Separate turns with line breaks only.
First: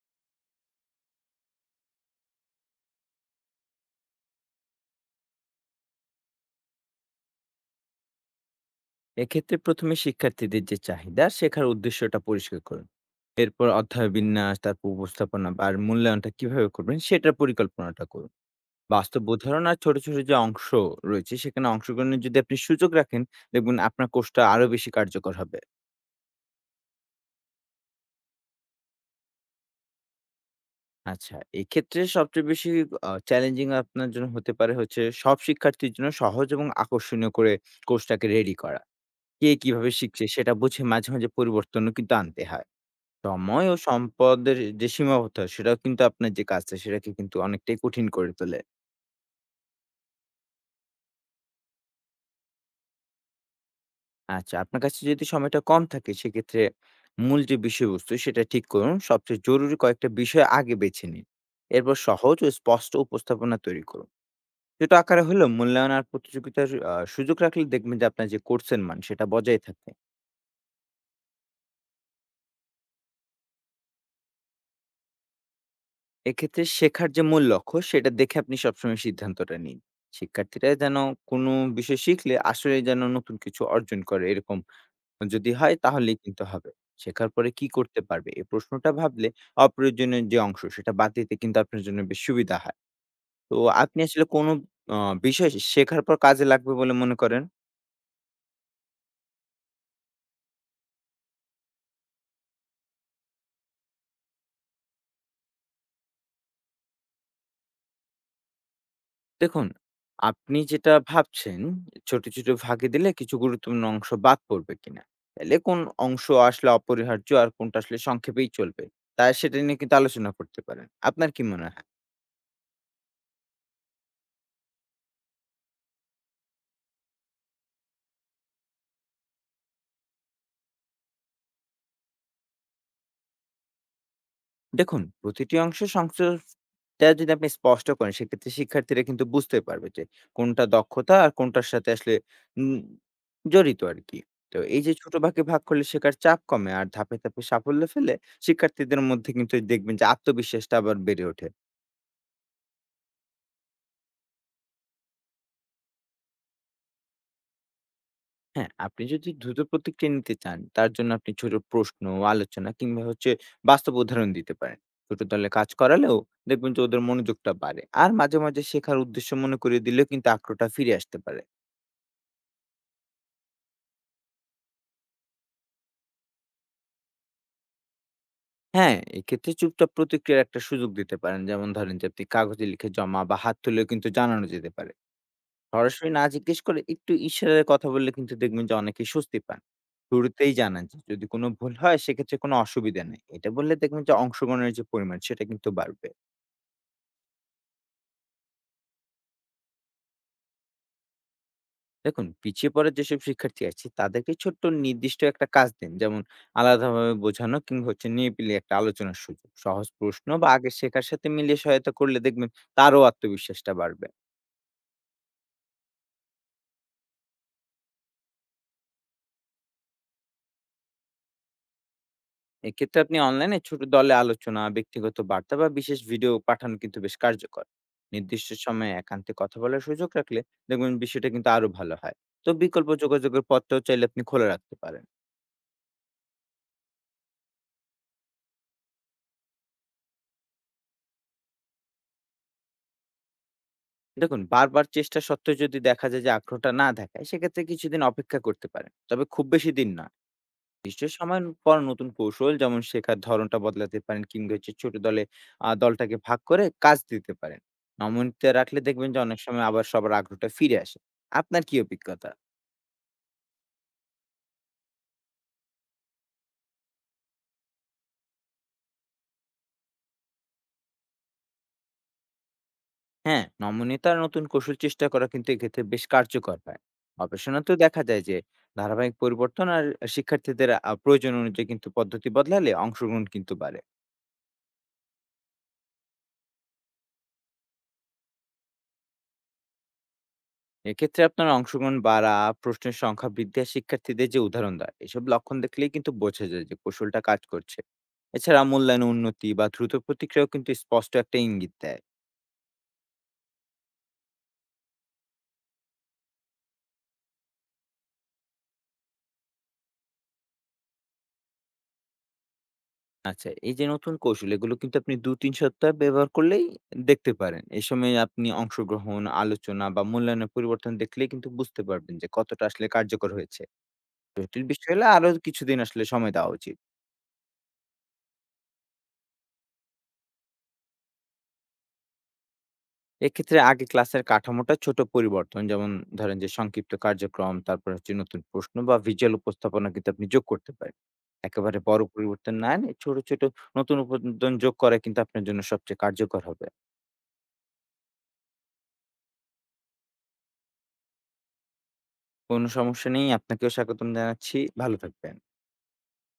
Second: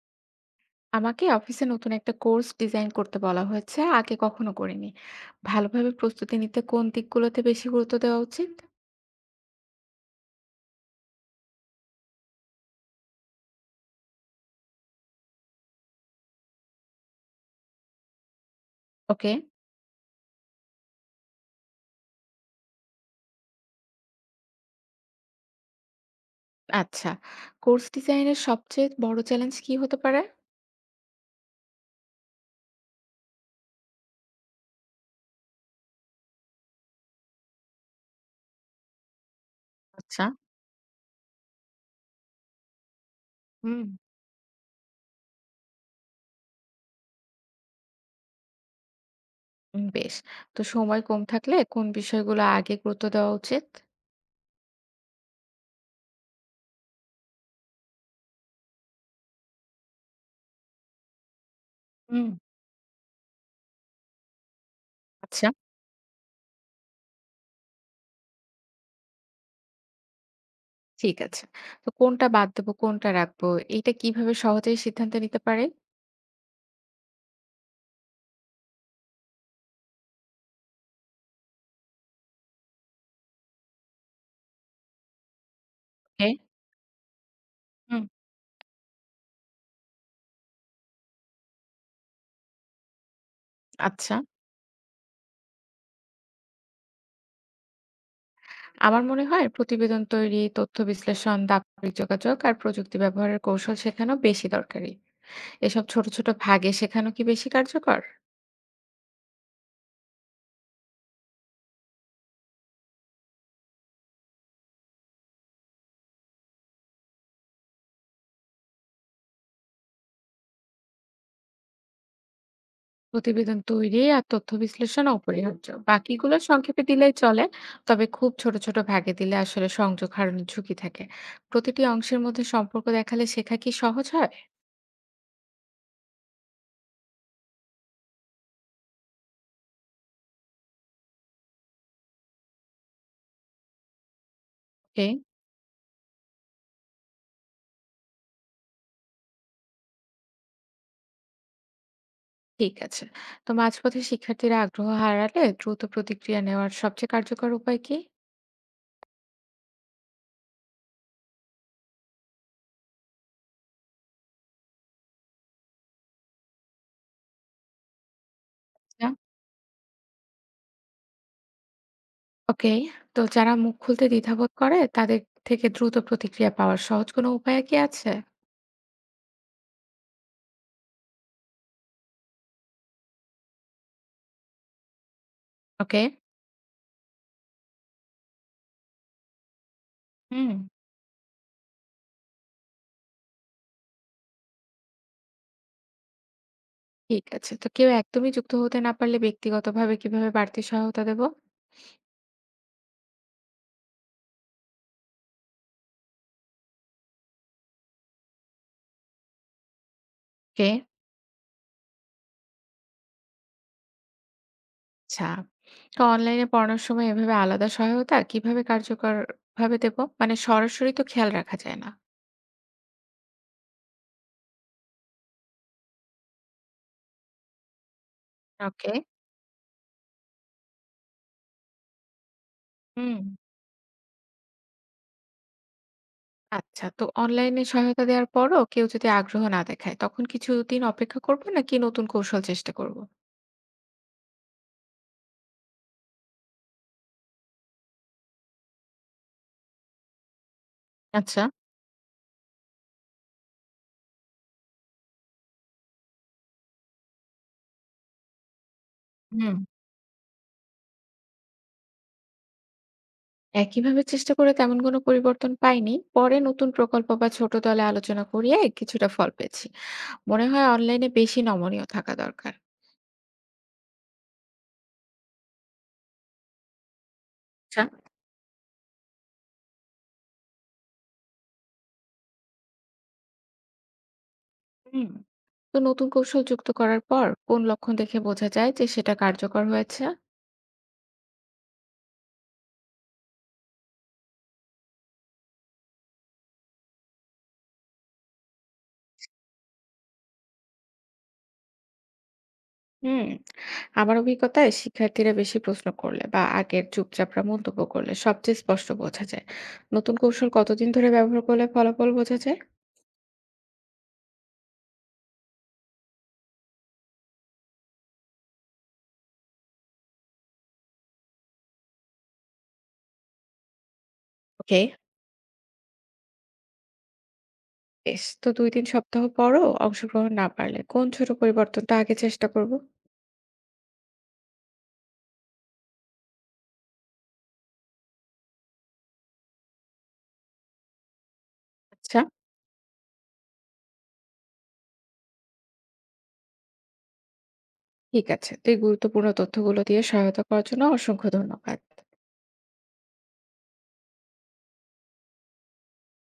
আমাকে অফিসে নতুন একটা কোর্স ডিজাইন করতে বলা হয়েছে, আগে কখনো করিনি। ভালোভাবে প্রস্তুতি নিতে কোন দিকগুলোতে বেশি গুরুত্ব দেওয়া উচিত?
এক্ষেত্রে প্রথমে শিক্ষার্থীদের যে চাহিদা শেখার উদ্দেশ্যটা পরিষ্কার করুন। এরপর অধ্যায় বিন্যাস, তারপর উপস্থাপনা বা আর মূল্যায়নটা কিভাবে করবেন সেটার পরিকল্পনাটা করুন। বাস্তব
ওকে।
উদাহরণ আর ছোট ছোট যে অংশ রয়েছে সেখানে অংশগ্রহণের যদি আপনি সুযোগ রাখেন, দেখবেন আপনার কোর্সটা আরো বেশি কার্যকর হবে।
আচ্ছা, কোর্স ডিজাইনের সবচেয়ে বড় চ্যালেঞ্জ কি হতে পারে?
আচ্ছা, এক্ষেত্রে সবচেয়ে বেশি চ্যালেঞ্জিং আপনার জন্য হতে পারে হচ্ছে সব শিক্ষার্থীর জন্য সহজ এবং আকর্ষণীয় করে কোর্সটাকে রেডি করা। কে কিভাবে
আচ্ছা।
শিখছে সেটা বুঝে মাঝে মাঝে পরিবর্তনও কিন্তু আনতে হয়। সময় ও
হুম।
সম্পদের যে সীমাবদ্ধতা সেটাও কিন্তু আপনার যে কাজটা সেটাকে কিন্তু অনেকটাই কঠিন করে তোলে।
বেশ। তো সময় কম থাকলে কোন বিষয়গুলো আগে গুরুত্ব দেওয়া উচিত?
আচ্ছা, আপনার কাছে যদি সময়টা কম থাকে, সেক্ষেত্রে মূল যে বিষয়বস্তু সেটা ঠিক করুন। সবচেয়ে জরুরি কয়েকটা বিষয় আগে বেছে নিন। এরপর
হুম।
সহজ ও স্পষ্ট উপস্থাপনা তৈরি করুন। ছোট আকারে
আচ্ছা।
হলেও মূল্যায়ন আর প্রতিযোগিতার সুযোগ রাখলে দেখবেন যে আপনার যে কোর্সের মান সেটা বজায় থাকে।
ঠিক আছে। তো কোনটা বাদ দেবো, কোনটা রাখবো, এটা কিভাবে সহজেই সিদ্ধান্ত নিতে পারে?
এক্ষেত্রে শেখার যে মূল লক্ষ্য সেটা দেখে আপনি সবসময় সিদ্ধান্তটা নিন। শিক্ষার্থীরা যেন কোনো বিষয় শিখলে আসলে যেন নতুন কিছু অর্জন করে, এরকম যদি হয় তাহলেই
ওকে।
কিন্তু হবে। শেখার পরে কি করতে
হুম।
পারবে? এই প্রশ্নটা ভাবলে অপ্রয়োজনীয় যে অংশ সেটা বাদ দিতে কিন্তু আপনার জন্য বেশ সুবিধা হয়। তো আপনি
আচ্ছা,
আসলে কোন অ বিষয় শেখার পর কাজে লাগবে বলে মনে করেন?
আমার মনে হয় প্রতিবেদন তৈরি, তথ্য বিশ্লেষণ, দাপ্তরিক যোগাযোগ আর প্রযুক্তি ব্যবহারের কৌশল শেখানো বেশি দরকারি। এসব ছোট ছোট ভাগে শেখানো কি বেশি কার্যকর?
দেখুন, আপনি যেটা ভাবছেন ছোট, ছোট ভাগে দিলে কিছু গুরুত্বপূর্ণ অংশ বাদ পড়বে কিনা? তাইলে কোন অংশ আসলে অপরিহার্য আর কোনটা আসলে সংক্ষেপেই চলবে। তা সেটা নিয়ে কিন্তু আলোচনা করতে পারেন। আপনার কি মনে হয়?
প্রতিবেদন তৈরি আর তথ্য বিশ্লেষণ অপরিহার্য, বাকিগুলো সংক্ষেপে দিলেই চলে। তবে খুব ছোট ছোট ভাগে দিলে আসলে সংযোগ হারানোর ঝুঁকি থাকে। প্রতিটি অংশের মধ্যে সম্পর্ক দেখালে শেখা কি সহজ হয়?
দেখুন, প্রতিটি অংশ সংশ্লিষ্টটা যদি আপনি স্পষ্ট করেন, সেক্ষেত্রে শিক্ষার্থীরা কিন্তু বুঝতে পারবে যে কোনটা দক্ষতা আর কোনটার সাথে আসলে উম, জড়িত আর কি। তো এই যে
ওকে।
ছোট ভাগে ভাগ করলে শেখার চাপ কমে আর ধাপে ধাপে সাফল্য ফেলে শিক্ষার্থীদের মধ্যে কিন্তু দেখবেন যে আত্মবিশ্বাসটা আবার বেড়ে ওঠে।
ঠিক আছে। তো মাঝপথে শিক্ষার্থীরা আগ্রহ হারালে দ্রুত প্রতিক্রিয়া নেওয়ার সবচেয়ে কার্যকর উপায় কি?
হ্যাঁ, আপনি যদি দ্রুত প্রতিক্রিয়া নিতে চান তার জন্য আপনি ছোট প্রশ্ন, আলোচনা কিংবা হচ্ছে বাস্তব উদাহরণ দিতে পারেন। ছোট দলে কাজ করালেও দেখবেন যে ওদের মনোযোগটা বাড়ে আর মাঝে মাঝে শেখার উদ্দেশ্য মনে করিয়ে দিলেও কিন্তু আগ্রহটা ফিরে আসতে পারে।
ওকে। তো যারা মুখ খুলতে দ্বিধাবোধ করে তাদের থেকে দ্রুত প্রতিক্রিয়া পাওয়ার সহজ কোনো উপায় কি আছে?
হ্যাঁ, এক্ষেত্রে চুপচাপ প্রতিক্রিয়ার একটা সুযোগ দিতে পারেন। যেমন ধরেন যে আপনি কাগজে লিখে জমা বা হাত তুলেও কিন্তু জানানো যেতে পারে।
ওকে।
সরাসরি না জিজ্ঞেস করে একটু ইশারায় কথা বললে কিন্তু দেখবেন যে অনেকেই স্বস্তি পান।
হুম।
শুরুতেই জানান যে যদি কোনো ভুল হয় সেক্ষেত্রে কোনো অসুবিধা নেই। এটা বললে দেখবেন যে অংশগ্রহণের যে পরিমাণ সেটা কিন্তু বাড়বে।
ঠিক আছে। তো কেউ একদমই যুক্ত হতে না পারলে ব্যক্তিগতভাবে কিভাবে বাড়তি সহায়তা দেব?
দেখুন, পিছিয়ে পড়া যেসব শিক্ষার্থী আছে তাদেরকে ছোট্ট নির্দিষ্ট একটা কাজ দিন। যেমন আলাদাভাবে বোঝানো কিংবা হচ্ছে নিরিবিলি একটা আলোচনার সুযোগ। সহজ প্রশ্ন বা
ওকে।
আগের শেখার সাথে মিলিয়ে সহায়তা করলে দেখবেন তারও আত্মবিশ্বাসটা বাড়বে।
আচ্ছা। তো অনলাইনে পড়ানোর সময় এভাবে আলাদা সহায়তা কিভাবে কার্যকরভাবে দেব? মানে সরাসরি তো খেয়াল রাখা যায় না।
এক্ষেত্রে আপনি অনলাইনে ছোট দলে আলোচনা, ব্যক্তিগত বার্তা বা বিশেষ ভিডিও পাঠানো কিন্তু বেশ কার্যকর। নির্দিষ্ট
ওকে।
সময়ে একান্তে কথা বলার সুযোগ রাখলে দেখবেন বিষয়টা কিন্তু আরো ভালো হয়। তো বিকল্প
হুম।
যোগাযোগের পথটাও চাইলে আপনি খোলা রাখতে পারেন।
আচ্ছা। তো অনলাইনে সহায়তা দেওয়ার পরও কেউ যদি আগ্রহ না দেখায়, তখন কিছুদিন অপেক্ষা করব নাকি নতুন কৌশল চেষ্টা করব?
দেখুন, বারবার চেষ্টা সত্ত্বেও যদি দেখা যায় যে আগ্রহটা না দেখায়, সেক্ষেত্রে কিছুদিন অপেক্ষা করতে পারেন। তবে খুব বেশি দিন নয়। নির্দিষ্ট
আচ্ছা।
সময়ের পর নতুন কৌশল, যেমন শেখার ধরনটা বদলাতে পারেন কিংবা হচ্ছে ছোট দলে দলটাকে ভাগ করে কাজ দিতে পারেন। নমনীয়তা রাখলে দেখবেন যে অনেক
হুম।
সময় আবার সবার আগ্রহটা ফিরে আসে। আপনার কি অভিজ্ঞতা?
একইভাবে চেষ্টা করে তেমন কোনো পরিবর্তন পাইনি, পরে নতুন প্রকল্প বা ছোট দলে আলোচনা করিয়ে কিছুটা ফল পেয়েছি। মনে হয় অনলাইনে বেশি নমনীয় থাকা দরকার।
হ্যাঁ, নমনীয়তা আর নতুন কৌশল চেষ্টা করা কিন্তু এক্ষেত্রে বেশ কার্যকর হয়। গবেষণাতেও
আচ্ছা।
দেখা যায় যে ধারাবাহিক পরিবর্তন আর শিক্ষার্থীদের প্রয়োজন অনুযায়ী কিন্তু পদ্ধতি বদলালে অংশগ্রহণ কিন্তু বাড়ে।
হুম। তো নতুন কৌশল যুক্ত করার পর কোন লক্ষণ দেখে বোঝা যায় যে সেটা কার্যকর হয়েছে?
এক্ষেত্রে আপনার অংশগ্রহণ বাড়া, প্রশ্নের সংখ্যা বৃদ্ধি আর শিক্ষার্থীদের যে উদাহরণ দেয়, এসব লক্ষণ দেখলেই কিন্তু বোঝা যায় যে কৌশলটা কাজ করছে। এছাড়া মূল্যায়ন উন্নতি বা দ্রুত প্রতিক্রিয়াও কিন্তু স্পষ্ট একটা ইঙ্গিত দেয়।
হুম। আমার অভিজ্ঞতায় শিক্ষার্থীরা বেশি প্রশ্ন করলে বা আগের চুপচাপরা মন্তব্য করলে সবচেয়ে স্পষ্ট বোঝা যায়। নতুন কৌশল কতদিন ধরে ব্যবহার করলে ফলাফল বোঝা যায়?
আচ্ছা, এই যে নতুন কৌশল, এগুলো কিন্তু আপনি ২-৩ সপ্তাহ ব্যবহার করলেই দেখতে পারেন। এই সময় আপনি অংশগ্রহণ, আলোচনা বা মূল্যায়নের পরিবর্তন দেখলেই কিন্তু বুঝতে পারবেন যে কতটা আসলে কার্যকর হয়েছে। জটিল
ওকে।
বিষয় হলে আরো কিছুদিন আসলে সময় দেওয়া উচিত।
বেশ! তো ২-৩ সপ্তাহ পরও অংশগ্রহণ না পারলে কোন ছোট পরিবর্তনটা আগে চেষ্টা করব?
এক্ষেত্রে আগে ক্লাসের কাঠামোটা ছোট পরিবর্তন, যেমন ধরেন যে সংক্ষিপ্ত কার্যক্রম, তারপর হচ্ছে নতুন প্রশ্ন বা ভিজুয়াল উপস্থাপনা কিন্তু আপনি যোগ করতে পারেন। একেবারে বড়
আচ্ছা,
পরিবর্তন না এনে ছোট ছোট নতুন উপাদান যোগ করা কিন্তু আপনার জন্য সবচেয়ে কার্যকর হবে।
ঠিক আছে। তো এই গুরুত্বপূর্ণ তথ্যগুলো দিয়ে সহায়তা করার জন্য অসংখ্য ধন্যবাদ।
কোনো সমস্যা নেই, আপনাকেও স্বাগতম জানাচ্ছি। ভালো থাকবেন।